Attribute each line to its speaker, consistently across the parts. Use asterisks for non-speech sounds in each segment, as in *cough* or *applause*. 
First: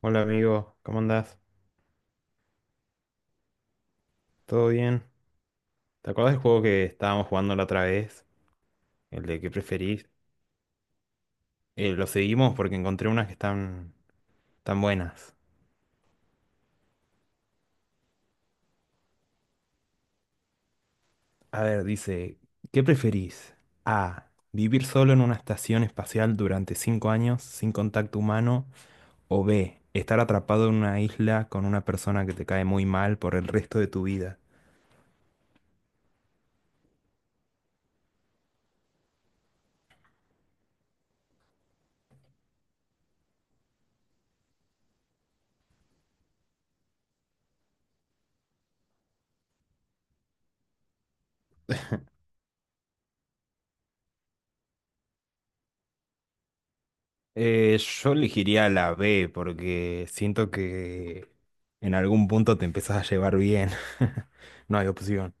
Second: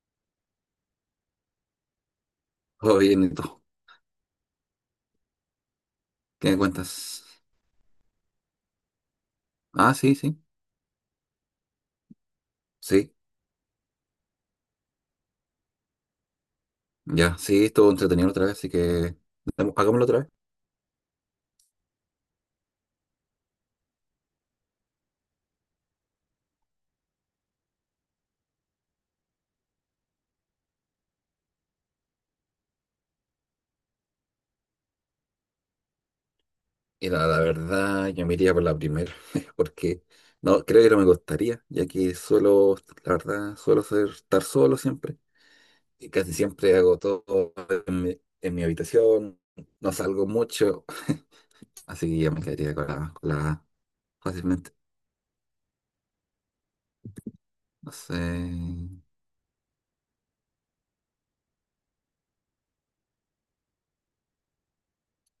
Speaker 1: Hola amigo, ¿cómo andás?
Speaker 2: Todo bien, ¿y tú?
Speaker 1: ¿Todo bien? ¿Te acuerdas del
Speaker 2: ¿Qué me
Speaker 1: juego que
Speaker 2: cuentas?
Speaker 1: estábamos jugando la otra vez? El de qué
Speaker 2: Ah,
Speaker 1: preferís.
Speaker 2: sí, sí,
Speaker 1: Lo seguimos porque encontré
Speaker 2: sí,
Speaker 1: unas que están tan buenas.
Speaker 2: ya, sí, estuvo entretenido otra vez, así que hagámoslo otra vez.
Speaker 1: A ver, dice, ¿qué preferís? A. Vivir solo en una estación espacial durante 5 años sin contacto humano. O B. Estar atrapado en una isla con una persona que te cae muy mal por el resto de tu vida.
Speaker 2: Y la verdad, yo me iría por la primera, *laughs* porque no, creo que no me gustaría, ya que suelo, la verdad, suelo ser, estar solo siempre, y casi siempre hago todo en mi habitación, no salgo mucho, *laughs* así que yo me quedaría con la A fácilmente. No
Speaker 1: Yo
Speaker 2: sé,
Speaker 1: elegiría la B porque siento que en algún punto te empezás a llevar bien. *laughs* No hay opción.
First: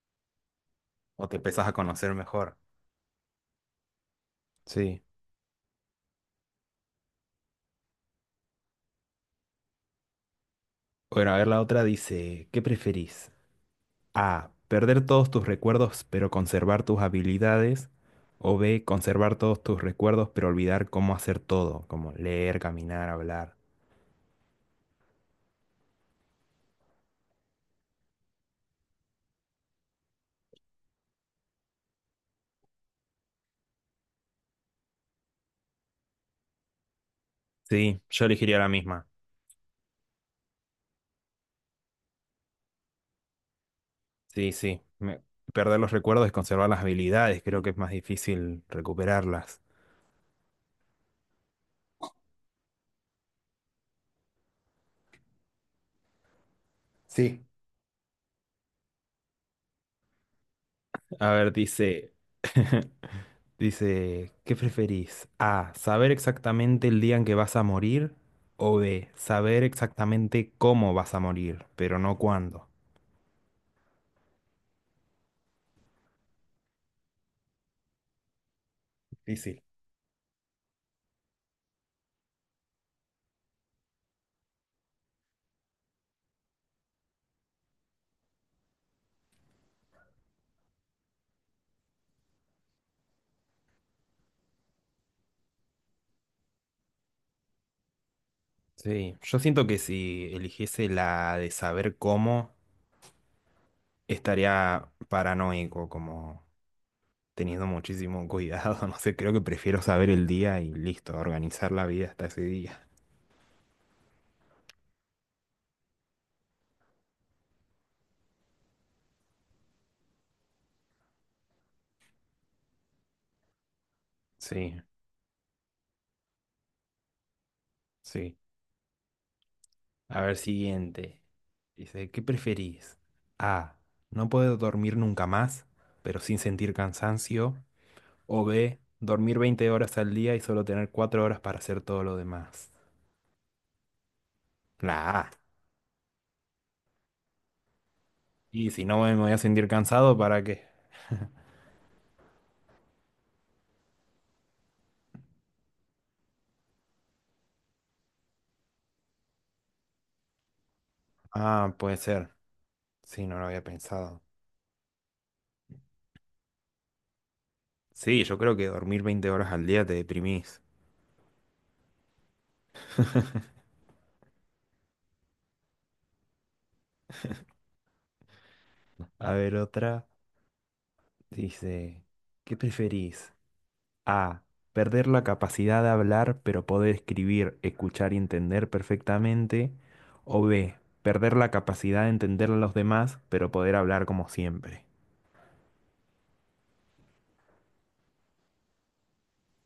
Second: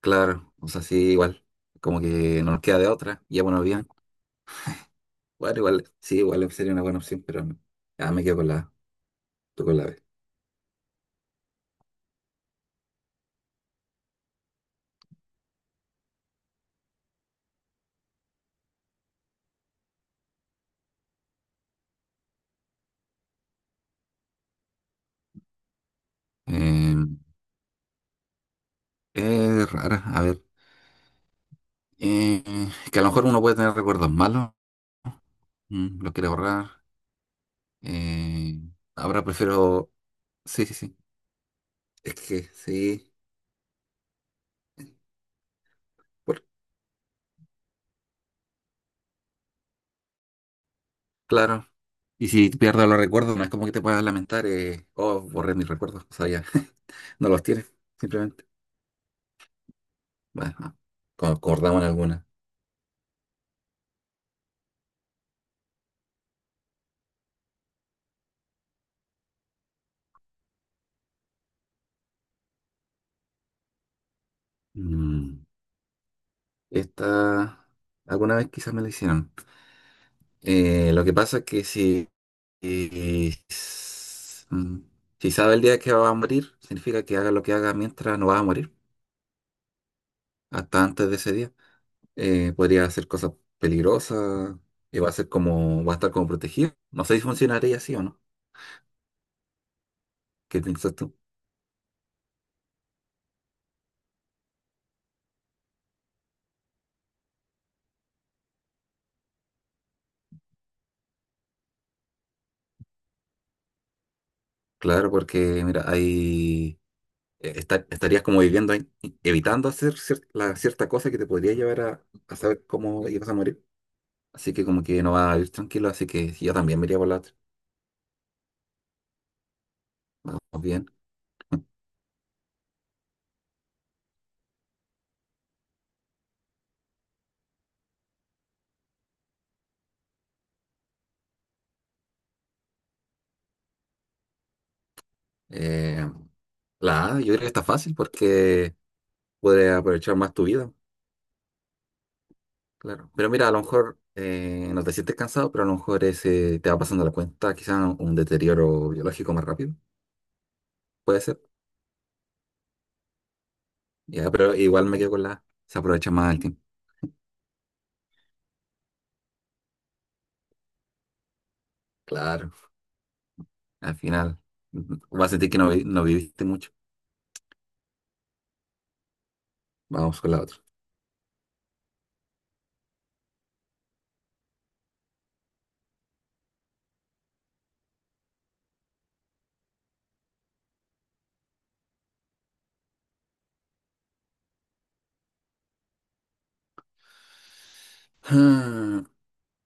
Speaker 2: claro, o sea, sí,
Speaker 1: O te
Speaker 2: igual,
Speaker 1: empezás a
Speaker 2: como
Speaker 1: conocer
Speaker 2: que no
Speaker 1: mejor.
Speaker 2: nos queda de otra, ya bueno, bien.
Speaker 1: Sí.
Speaker 2: Bueno, igual, sí, igual sería una buena opción, pero no. Ah, me quedo con la A, tú con la B.
Speaker 1: Bueno, a ver, la otra dice, ¿qué preferís? A, perder todos tus recuerdos pero conservar tus habilidades. O B, conservar todos tus recuerdos pero olvidar cómo hacer todo, como leer, caminar, hablar.
Speaker 2: Eh, es rara, a ver. eh, que a lo mejor uno puede tener recuerdos malos, lo quiere borrar.
Speaker 1: Sí, yo elegiría
Speaker 2: eh,
Speaker 1: la misma.
Speaker 2: Ahora prefiero. Sí, sí, sí. Es que sí,
Speaker 1: Sí, sí. Me- perder los recuerdos y
Speaker 2: por-
Speaker 1: conservar las habilidades, creo que es más difícil recuperarlas.
Speaker 2: claro. Y si pierdo los recuerdos, no es como que te puedas lamentar, oh, borré mis recuerdos, o sea, ya. *laughs* No los
Speaker 1: Sí.
Speaker 2: tienes, simplemente. Bueno, ah,
Speaker 1: A ver,
Speaker 2: acordamos en
Speaker 1: dice,
Speaker 2: alguna.
Speaker 1: *laughs* dice, ¿qué preferís? A, saber exactamente el día en que vas a morir o B, saber exactamente cómo vas a morir, pero no cuándo.
Speaker 2: Mm, Esta, alguna vez quizás me la hicieron.
Speaker 1: Difícil.
Speaker 2: Lo que pasa es que si, mm, si sabe el día que va a morir, significa que haga lo que haga mientras no va a morir, hasta antes de ese día. Podría hacer cosas peligrosas y va a ser como, va a estar como protegido. No sé si funcionaría así o no.
Speaker 1: Sí, yo siento que si
Speaker 2: ¿Qué
Speaker 1: eligiese
Speaker 2: piensas tú?
Speaker 1: la de saber cómo, estaría paranoico, como teniendo muchísimo cuidado, *laughs* no sé, creo que prefiero saber el día y listo, organizar la vida hasta ese día.
Speaker 2: Claro, porque mira, ahí estarías como viviendo ahí, evitando hacer la cierta cosa que te podría llevar a saber cómo ibas a morir. Así que
Speaker 1: Sí,
Speaker 2: como que no vas a vivir tranquilo, así que yo también me iría por la otra.
Speaker 1: sí. A ver,
Speaker 2: Vamos bien.
Speaker 1: siguiente. Dice, ¿qué preferís? A. No poder dormir nunca más, pero sin sentir cansancio. O B. Dormir 20 horas al día y solo tener 4 horas para hacer todo lo demás. La A.
Speaker 2: Eh, la A, yo creo que está fácil
Speaker 1: Y
Speaker 2: porque
Speaker 1: si no me voy a sentir
Speaker 2: puedes aprovechar
Speaker 1: cansado,
Speaker 2: más
Speaker 1: ¿para
Speaker 2: tu
Speaker 1: qué?
Speaker 2: vida, claro. Pero mira, a lo mejor no te sientes cansado, pero a lo mejor ese te va pasando la cuenta, quizás un deterioro biológico más rápido, puede ser.
Speaker 1: Ah, puede ser. Sí, no lo había pensado.
Speaker 2: Ya, pero igual me quedo con la A, se aprovecha más el tiempo.
Speaker 1: Sí, yo creo que dormir 20 horas al día te deprimís.
Speaker 2: Claro, al final vas a sentir que no, no viviste mucho.
Speaker 1: A ver, otra.
Speaker 2: Vamos con la otra.
Speaker 1: Dice, ¿qué preferís? A. Perder la capacidad de hablar, pero poder escribir, escuchar y entender perfectamente. O B. Perder la capacidad de entender a los demás, pero poder hablar como siempre.
Speaker 2: Ah,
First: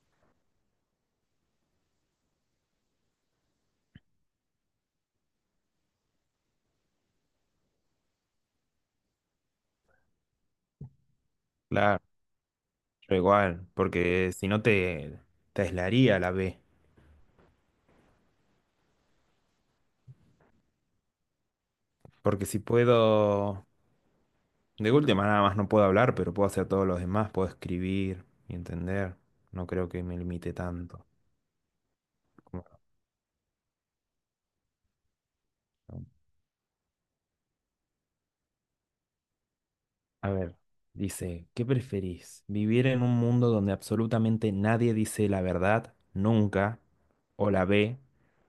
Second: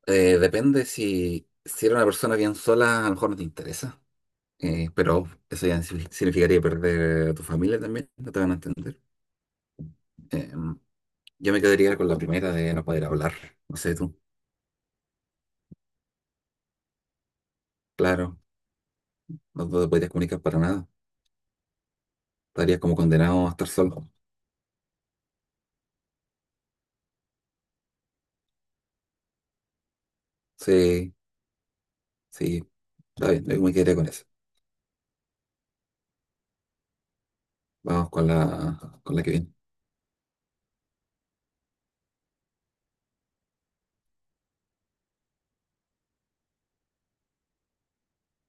Speaker 2: eh, depende si eres una persona bien sola, a lo mejor no te interesa. Pero eso ya significaría perder a tu familia también, no te van a entender. Eh, yo me quedaría
Speaker 1: Claro,
Speaker 2: con la primera de no poder
Speaker 1: yo
Speaker 2: hablar,
Speaker 1: igual,
Speaker 2: no sé tú,
Speaker 1: porque si no te, te aislaría la B.
Speaker 2: claro, no te podrías comunicar para nada,
Speaker 1: Porque si
Speaker 2: estarías como condenado a
Speaker 1: puedo,
Speaker 2: estar solo.
Speaker 1: de última nada más no puedo hablar, pero puedo hacer todos los demás, puedo escribir y entender. No creo que me limite tanto.
Speaker 2: Sí, sí, está bien, yo me quedaría con eso. Vamos con la que viene.
Speaker 1: A ver, dice, ¿qué preferís? ¿Vivir en un mundo donde absolutamente nadie dice la verdad, nunca, o la B?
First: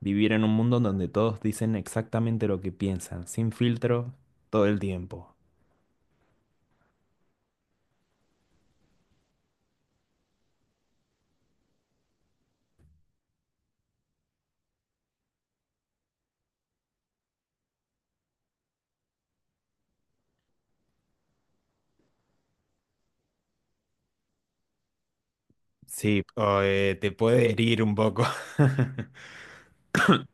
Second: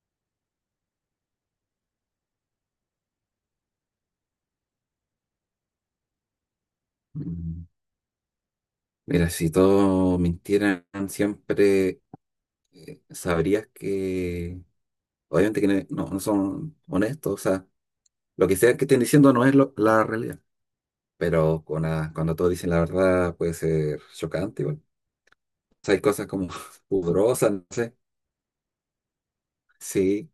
Speaker 1: ¿Vivir en un mundo donde todos dicen exactamente lo que piensan, sin filtro, todo el tiempo?
Speaker 2: Mm, Mira, si todos mintieran siempre, sabrías que obviamente que no, no son honestos, o sea, lo que sea que estén diciendo no es la realidad. Pero con cuando todos dicen la verdad puede ser chocante igual. O sea, hay
Speaker 1: Sí,
Speaker 2: cosas como
Speaker 1: o,
Speaker 2: *laughs*
Speaker 1: te puede
Speaker 2: pudorosas, no
Speaker 1: herir un
Speaker 2: sé.
Speaker 1: poco. *laughs*
Speaker 2: Sí,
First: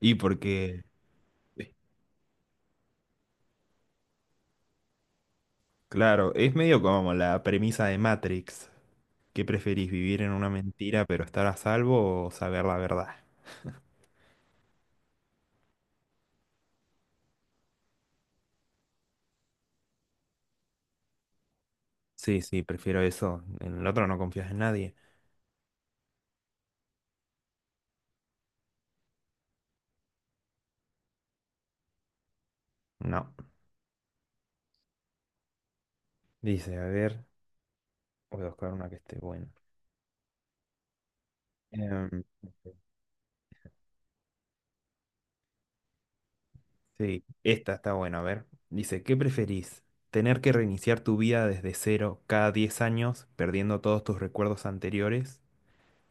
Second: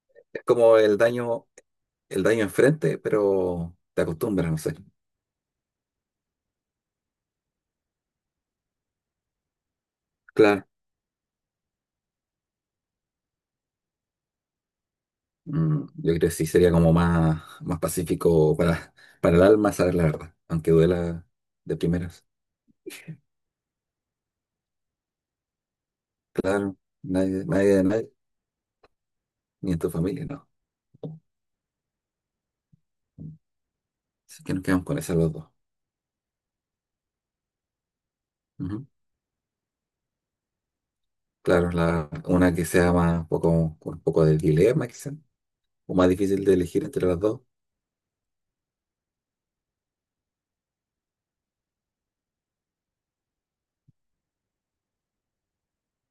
Speaker 1: Y
Speaker 2: es como
Speaker 1: porque, eh,
Speaker 2: el daño enfrente, pero te acostumbras, no sé.
Speaker 1: claro, es medio como la premisa de Matrix. ¿Qué preferís, vivir en una
Speaker 2: Claro,
Speaker 1: mentira pero estar a salvo o saber la verdad?
Speaker 2: Yo creo que sí sería como más, más pacífico para el alma saber la verdad, aunque duela de primeras.
Speaker 1: Sí, sí, prefiero eso. En el otro no confías en nadie.
Speaker 2: Claro, nadie, nadie de nadie, ni en tu familia, no.
Speaker 1: No.
Speaker 2: Así que nos quedamos con esas los dos.
Speaker 1: Dice, a ver, voy a buscar
Speaker 2: Ujú.
Speaker 1: una que esté buena.
Speaker 2: Claro,
Speaker 1: Em,
Speaker 2: una que sea más, poco, con un poco de dilema, quizá. O más difícil de elegir entre las
Speaker 1: sí,
Speaker 2: dos,
Speaker 1: esta está buena, a ver. Dice, ¿qué preferís? ¿Tener que reiniciar tu vida desde cero cada 10 años, perdiendo todos tus recuerdos anteriores?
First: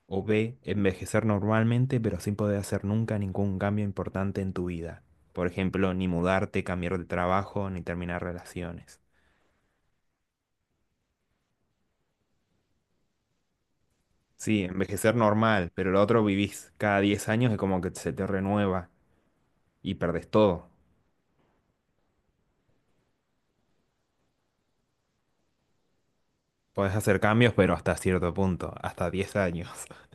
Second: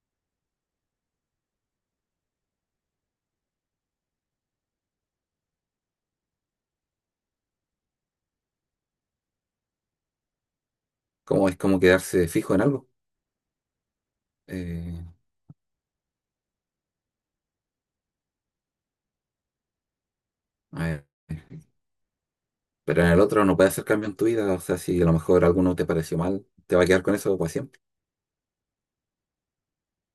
Speaker 1: ¿O B, envejecer normalmente, pero sin poder hacer nunca ningún cambio importante en tu vida? Por ejemplo, ni mudarte, cambiar de trabajo, ni terminar relaciones.
Speaker 2: como es como quedarse fijo en algo.
Speaker 1: Sí,
Speaker 2: Eh,
Speaker 1: envejecer normal, pero lo otro vivís cada 10 años es como que se te renueva y perdés todo.
Speaker 2: a ver, pero en el otro no puedes hacer cambio en tu vida, o sea, si a lo mejor alguno te pareció mal, te va a
Speaker 1: Podés
Speaker 2: quedar con
Speaker 1: hacer
Speaker 2: eso para
Speaker 1: cambios, pero
Speaker 2: siempre.
Speaker 1: hasta cierto punto, hasta 10 años. *laughs*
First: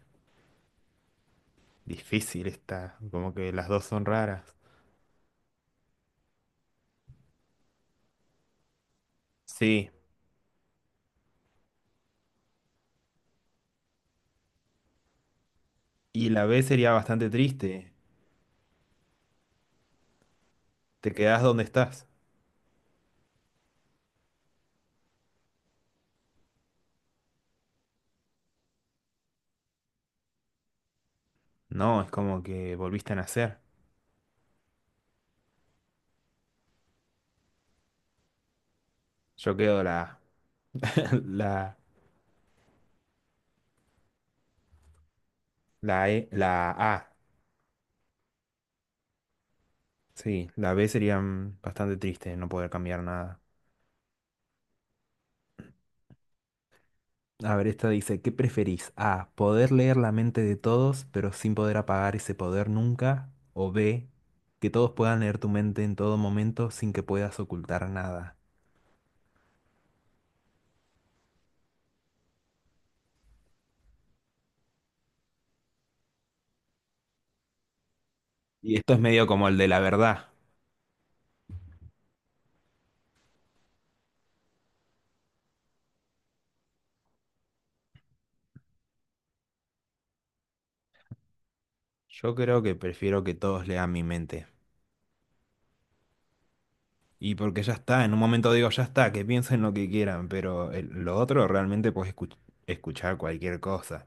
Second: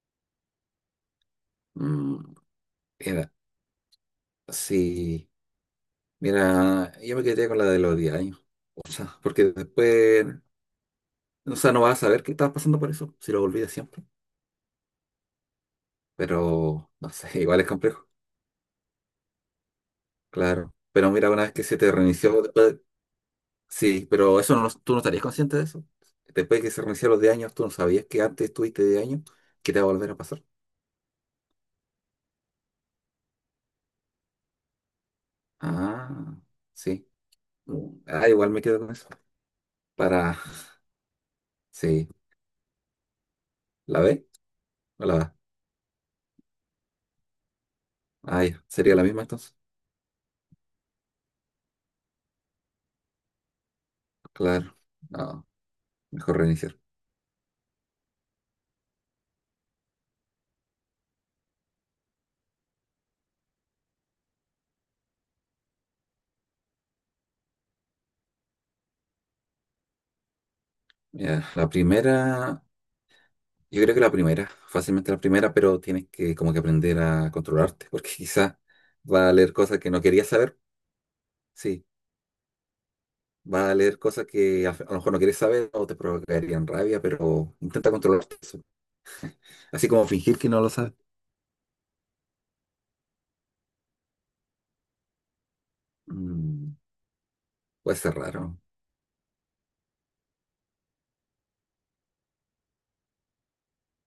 Speaker 2: Mm,
Speaker 1: Difícil está,
Speaker 2: mira,
Speaker 1: como que las dos son raras.
Speaker 2: sí, mira, yo me quedé con la de los 10 años, o sea, porque
Speaker 1: Sí,
Speaker 2: después, o sea, no vas a saber qué estás pasando por eso, si lo olvidas siempre,
Speaker 1: y la B
Speaker 2: pero
Speaker 1: sería
Speaker 2: no
Speaker 1: bastante
Speaker 2: sé, *laughs* igual es
Speaker 1: triste.
Speaker 2: complejo, claro. Pero
Speaker 1: Te
Speaker 2: mira,
Speaker 1: quedás
Speaker 2: una vez que
Speaker 1: donde
Speaker 2: se te
Speaker 1: estás.
Speaker 2: reinició, sí, pero eso no, tú no estarías consciente de eso. Después de que se reiniciaron los de años, tú no sabías que antes estuviste de años, que te va a volver a pasar.
Speaker 1: No, es como que volviste a nacer.
Speaker 2: Ah, sí. Ah, igual me quedo con eso.
Speaker 1: Yo quedo la,
Speaker 2: Para,
Speaker 1: *laughs* la,
Speaker 2: sí, ¿la B o la A?
Speaker 1: la E, la A.
Speaker 2: Ah, ya. ¿Sería la misma entonces?
Speaker 1: Sí, la B sería bastante triste no poder cambiar nada.
Speaker 2: Claro. No, mejor reiniciar.
Speaker 1: A ver, esta dice, ¿qué preferís? A, poder leer la mente de todos, pero sin poder apagar ese poder nunca. O B, que todos puedan leer tu mente en todo momento sin que puedas ocultar nada.
Speaker 2: Ya, la primera, yo creo que la primera, fácilmente la primera, pero tienes que como que aprender a controlarte, porque *laughs* quizá
Speaker 1: Y esto es medio
Speaker 2: va a
Speaker 1: como
Speaker 2: leer
Speaker 1: el de
Speaker 2: cosas
Speaker 1: la
Speaker 2: que no querías
Speaker 1: verdad.
Speaker 2: saber. Sí. Vas a leer cosas que a lo mejor no quieres saber o te provocarían rabia, pero intenta controlar eso. Así como fingir que no lo sabes.
Speaker 1: Yo creo que prefiero que todos lean mi mente.
Speaker 2: Mm,
Speaker 1: Y porque ya
Speaker 2: Puede
Speaker 1: está, en
Speaker 2: ser
Speaker 1: un momento
Speaker 2: raro,
Speaker 1: digo, ya está, que piensen lo que quieran, pero el- lo otro realmente puedes escuch- escuchar cualquier cosa.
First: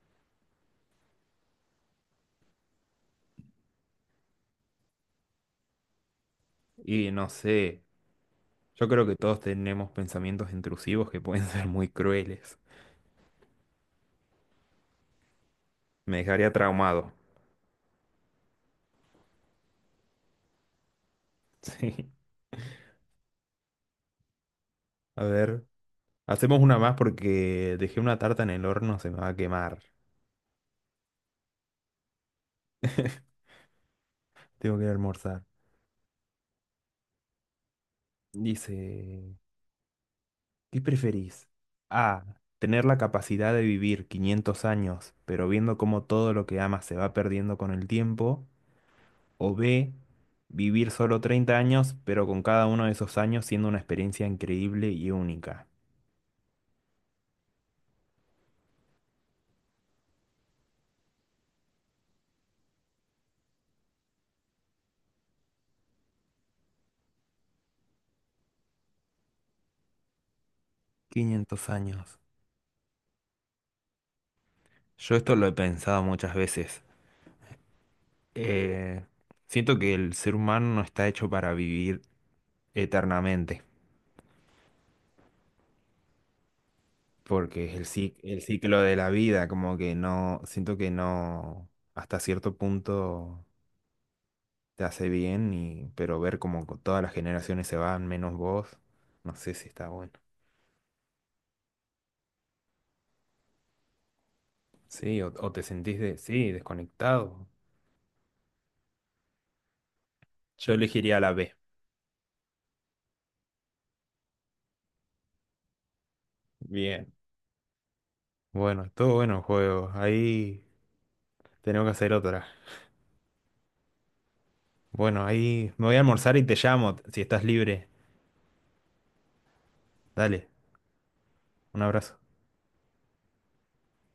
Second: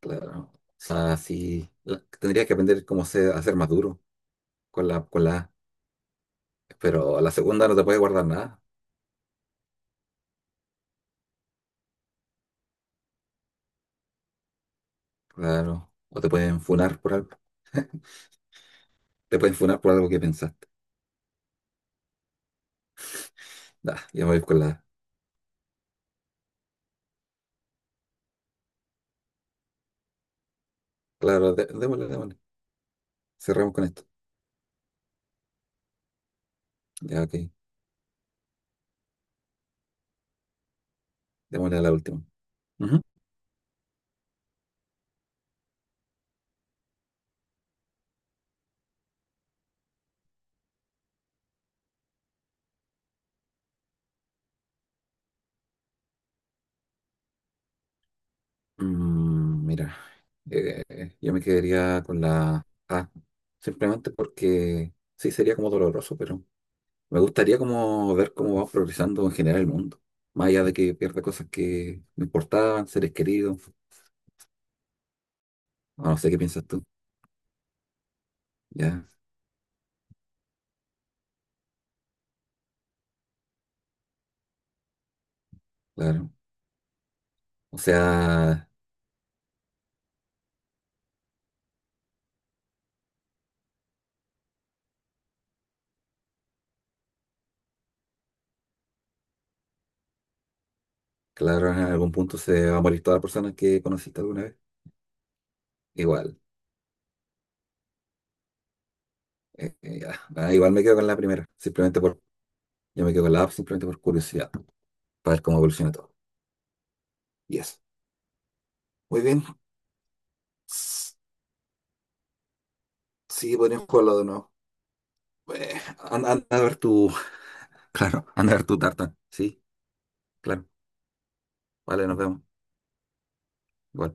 Speaker 2: claro. O sea, sí, tendrías que aprender cómo ser, a ser más duro con la A.
Speaker 1: Y
Speaker 2: Pero a
Speaker 1: no
Speaker 2: la segunda no
Speaker 1: sé,
Speaker 2: te puedes guardar nada,
Speaker 1: yo creo que todos tenemos pensamientos intrusivos que pueden *laughs* ser muy crueles.
Speaker 2: claro.
Speaker 1: Me
Speaker 2: O te
Speaker 1: dejaría
Speaker 2: pueden funar
Speaker 1: traumado.
Speaker 2: por algo. *laughs* Te pueden funar por algo que pensaste.
Speaker 1: Sí.
Speaker 2: Nah, ya voy con la...
Speaker 1: A ver, hacemos una más porque dejé una tarta en el horno, se me va a quemar.
Speaker 2: Claro, démosle, démosle.
Speaker 1: *laughs*
Speaker 2: Cerramos con esto.
Speaker 1: Tengo que ir a almorzar.
Speaker 2: Ya, ok.
Speaker 1: Dice, ¿qué preferís?
Speaker 2: Démosle a la última.
Speaker 1: A, tener la
Speaker 2: Ujú.
Speaker 1: capacidad de vivir 500 años, pero viendo cómo todo lo que amas se va perdiendo con el tiempo. O B, vivir solo 30 años, pero con cada uno de esos años siendo una experiencia increíble y única.
Speaker 2: Mira, yo me quedaría con la A, simplemente porque sí sería como doloroso, pero me gustaría como ver cómo va progresando en general el mundo, más allá de que pierda cosas
Speaker 1: 500
Speaker 2: que
Speaker 1: años.
Speaker 2: me importaban, seres queridos,
Speaker 1: Yo esto lo he pensado
Speaker 2: o no sé
Speaker 1: muchas
Speaker 2: qué piensas
Speaker 1: veces.
Speaker 2: tú,
Speaker 1: Eh,
Speaker 2: ya,
Speaker 1: siento que el ser humano no está hecho para vivir eternamente,
Speaker 2: claro.
Speaker 1: porque es
Speaker 2: O
Speaker 1: el, ci- el
Speaker 2: sea,
Speaker 1: ciclo de la vida, como que no, siento que no, hasta cierto punto te hace bien, y, pero ver como co- todas las generaciones se van, menos vos, no sé si está bueno.
Speaker 2: claro, en algún punto se va a morir toda la persona que conociste alguna vez,
Speaker 1: Sí, o te sentís de,
Speaker 2: igual,
Speaker 1: sí, desconectado.
Speaker 2: ya. Ah,
Speaker 1: Yo
Speaker 2: igual me quedo con la
Speaker 1: elegiría la
Speaker 2: primera,
Speaker 1: B.
Speaker 2: simplemente por, yo me quedo con la A, simplemente por curiosidad, para ver cómo evoluciona todo.
Speaker 1: Bien.
Speaker 2: Y eso.
Speaker 1: Bueno, todo
Speaker 2: Muy
Speaker 1: bueno el
Speaker 2: bien.
Speaker 1: juego. Ahí tenemos que hacer otra.
Speaker 2: Sí, podrían jugarlo de nuevo.
Speaker 1: Bueno, ahí
Speaker 2: Eh,
Speaker 1: me voy a
Speaker 2: anda,
Speaker 1: almorzar y
Speaker 2: anda
Speaker 1: te
Speaker 2: a ver tu,
Speaker 1: llamo si estás libre.
Speaker 2: *laughs* claro, anda a ver tu tarta. Sí,
Speaker 1: Dale.
Speaker 2: claro.
Speaker 1: Un
Speaker 2: Vale, nos
Speaker 1: abrazo.
Speaker 2: vemos. Igual.